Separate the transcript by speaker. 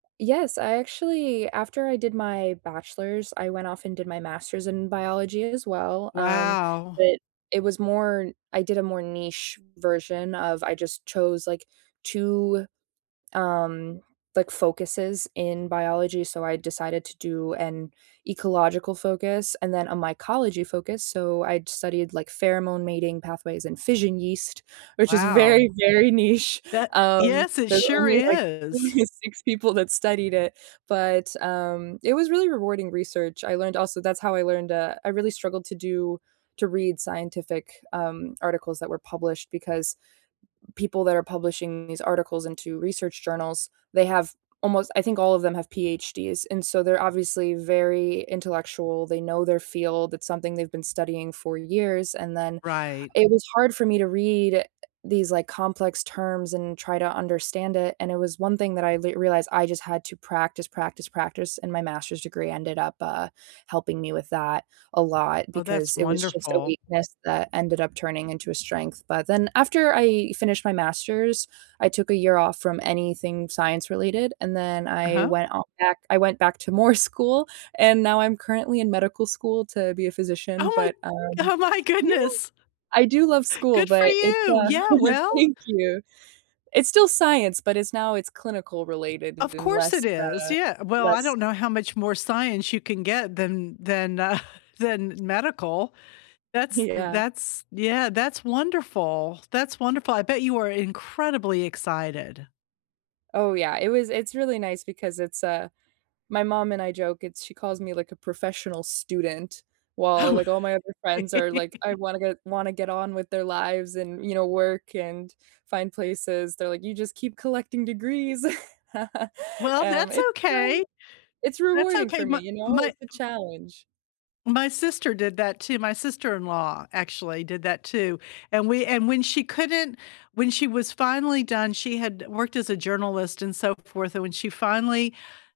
Speaker 1: Yes, I actually after I did my Bachelor's, I went off and did my Master's in biology as well, um,
Speaker 2: Wow.
Speaker 1: but it it was more, I did a more niche version of I just chose like 2, um, like, focuses in biology. So, I decided to do an ecological focus, and then a mycology focus. So, I'd studied like pheromone mating pathways and fission yeast, which is
Speaker 2: Wow.
Speaker 1: very, very niche.
Speaker 2: That
Speaker 1: Um,
Speaker 2: yes, it
Speaker 1: there's
Speaker 2: sure
Speaker 1: only like only
Speaker 2: is.
Speaker 1: 6 people that studied it. But, um, it was really rewarding research. I learned also that's how I learned, uh, I really struggled to do to read scientific, um, articles that were published, because people that are publishing these articles into research journals, they have almost, I think all of them have PhDs, and so they're obviously very intellectual, they know their field, it's something they've been studying for years, and then,
Speaker 2: Right.
Speaker 1: it was hard for me to read eh these like, complex terms and try to understand it, and it was 1 thing that I th realized I just had to practice, practice, practice, and my Master's degree ended up, uh, helping me with that a lot,
Speaker 2: Oh,
Speaker 1: because
Speaker 2: that's
Speaker 1: it was just a
Speaker 2: wonderful.
Speaker 1: weakness that ended up turning into a strength, but then after I finished my Master's, I took a year off from anything science related, and then I
Speaker 2: Uh-huh.
Speaker 1: went out back I went back to more school, and now I'm currently in medical school to be a physician.
Speaker 2: Oh my
Speaker 1: But, um
Speaker 2: oh my
Speaker 1: yeah,
Speaker 2: goodness.
Speaker 1: I do love school,
Speaker 2: Good for
Speaker 1: but it's,
Speaker 2: you.
Speaker 1: uh
Speaker 2: Yeah, well.
Speaker 1: thank you. It's still science, but it's now it's clinical related
Speaker 2: Of
Speaker 1: and
Speaker 2: course
Speaker 1: less,
Speaker 2: it is.
Speaker 1: uh,
Speaker 2: Yeah, well, I
Speaker 1: less
Speaker 2: don't know how much more science you can get than than, uh, than medical. That's th
Speaker 1: Yeah.
Speaker 2: that's yeah, that's wonderful, that's wonderful. I bet you are incredibly excited.
Speaker 1: Oh, yeah. It was it's really nice because it's, uh, my mom and I joke, it's she calls me like, a professional student while,
Speaker 2: Oh.
Speaker 1: like, all my other friends are like, I wanna get wanna get on with their lives and you know, work and find places they're like, "You just keep collecting degrees."
Speaker 2: Well,
Speaker 1: Um,
Speaker 2: that's
Speaker 1: it's, um,
Speaker 2: okay.
Speaker 1: it's
Speaker 2: That's
Speaker 1: rewarding
Speaker 2: okay.
Speaker 1: for me
Speaker 2: My
Speaker 1: you know,
Speaker 2: my m
Speaker 1: it's a challenge.
Speaker 2: my sister my did that too, my sister-in-law actually, did that too. And we and when she couldn't when she was finally done, she had worked as a journalist and so forth, and when she finally